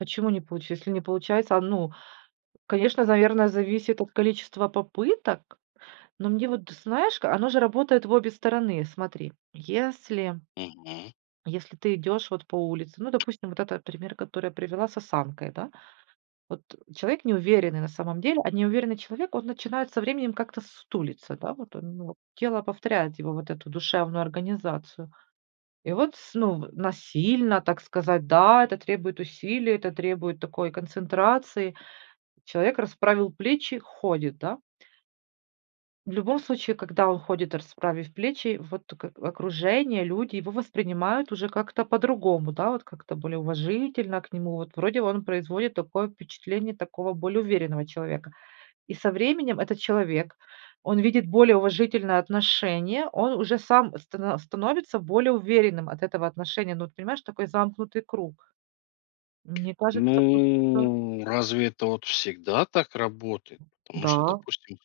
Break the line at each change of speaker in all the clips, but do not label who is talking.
Почему не получи если не получается а, ну, конечно, наверно, зависит от количества попыток. Но мне вот, знаешь, ка оно же работает в обе стороны. Смотри, если
Мгм.
если ты идешь вот по улице Ну, допустим, вот это пример, который я привела с осанкой, да. Вот. Э. Человек неуверенный на самом деле, а неуверенный человек, он начинает со временем как-то с сутулиться, да, вот он, ну, тело повторяет его вот эту душевную организацию. И вот с ну в насильно, так сказать, да, это требует усилий, это требует такой концентрации. Человек расправил плечи, ходит, да. В любом случае, когда он ходит, расправив плечи, вот тут ка окружение, люди его воспринимают уже как-то по-другому, да, вот как-то более уважительно к нему. Вот, вроде, он производит такое впечатление такого более уверенного человека. И со временем этот человек, он видит более уважительное отношение, он уже сам стана становится более уверенным от этого отношения. Ну, вот понимаешь, такой замкнутый круг. Мне кажется, тут всё
Ну. Разве это вот всегда так работает? Потому что,
Да.
допустим,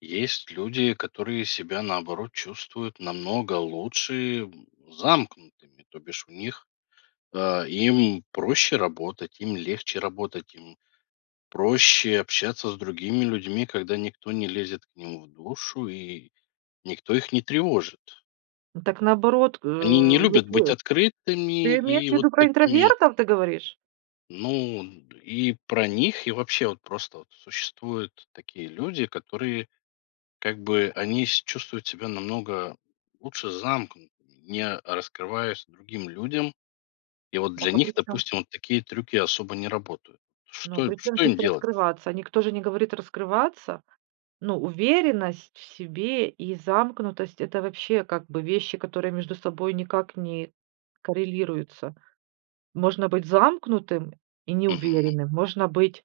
есть люди, которые себя, наоборот, чувствуют намного лучше, м, замкнутыми. То бишь у них а, им проще работать, им легче работать, им проще общаться с другими людьми, когда никто не лезет к ним в душу и никто их не тревожит.
Так, наоборот, э,
Они не
его
любят быть
[unintelligible]
открытыми
ты имеешь
и вот
ввиду про
такими
интровертов ты говоришь?
ну, д и про них, и вообще, вот просто вот существует такие люди которые как бы они с чувствуют себя намного лучше замкнутыми, не раскрываясь другим людям. И вот для
Дак, а
них,
причём с
допустим, вот такие трюки особо не работают.
ну,
Что
причём
что
здесь
им делать?
"раскрываться?" Никто же не говорит "раскрываться". Ну, уверенность в себе и замкнутость- это вообще, как бы вещи, которые между собой никак не коррелируются. Можно быть замкнутым и
Мгм.
неуверенным, можно быть